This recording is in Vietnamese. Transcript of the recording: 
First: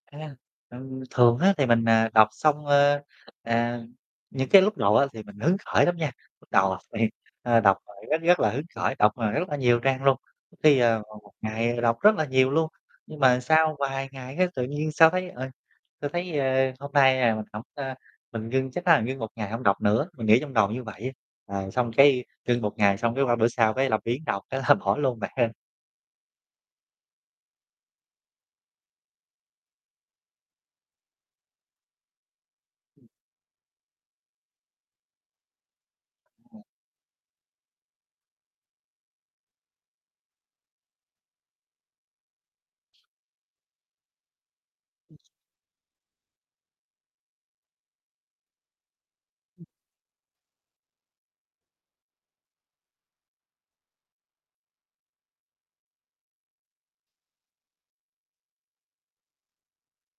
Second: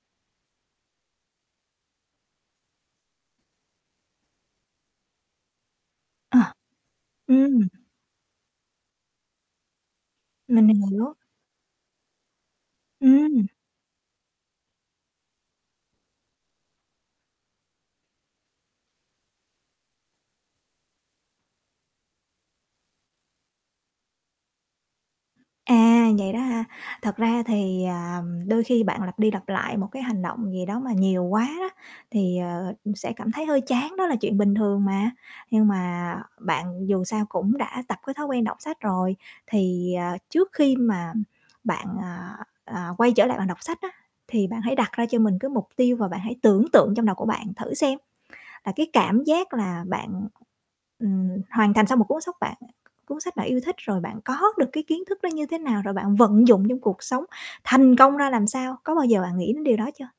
À, ừ, thường á thì mình, à, đọc xong, ơ, à, những cái lúc đầu á thì mình hứng khởi lắm nha. Lúc À. đầu, ơ, Ừm. đọc còn rất rất là hứng khởi, đọc mà rất là nhiều trang luôn. Mình Khi, mình ờ, hiểu. vào một ngày đọc rất là nhiều luôn, nhưng mà Ừm. sau vài ngày cái tự nhiên sao thấy, ờ, sao thấy, ơ, hôm nay, à, mình hổng, ơ, mình ngưng chắc là ngưng 1 ngày hông đọc nữa, mình nghĩ trong đầu như vậy. Ờ, xong cái, ngưng 1 ngày xong cái qua bữa sau cái làm biếng đọc thế là bỏ luôn bạn hén. À, vậy đó hả? Thật ra thì, à, đôi khi bạn lặp đi lặp lại một cái hành động gì đó mà nhiều quá đó thì, ờ, ừm, sẽ cảm thấy hơi chán, đó là chuyện bình thường mà. Nhưng mà bạn dù sao cũng đã tập cái thói quen đọc sách rồi, thì, à, trước khi mà bạn, à, à, quay trở lại bạn đọc sách á, thì bạn hãy đặt ra cho mình cái mục tiêu, và bạn hãy tưởng tượng trong đầu của bạn thử xem, à, cái cảm giác là bạn, ừm, hoàn thành xong một cuốn sách bạn cuốn sách bạn yêu thích, rồi bạn có được cái kiến thức nó như thế nào rồi bạn vận dụng trong cuộc sống, thành công ra làm sao? Có bao giờ bạn nghĩ đến điều đó chưa?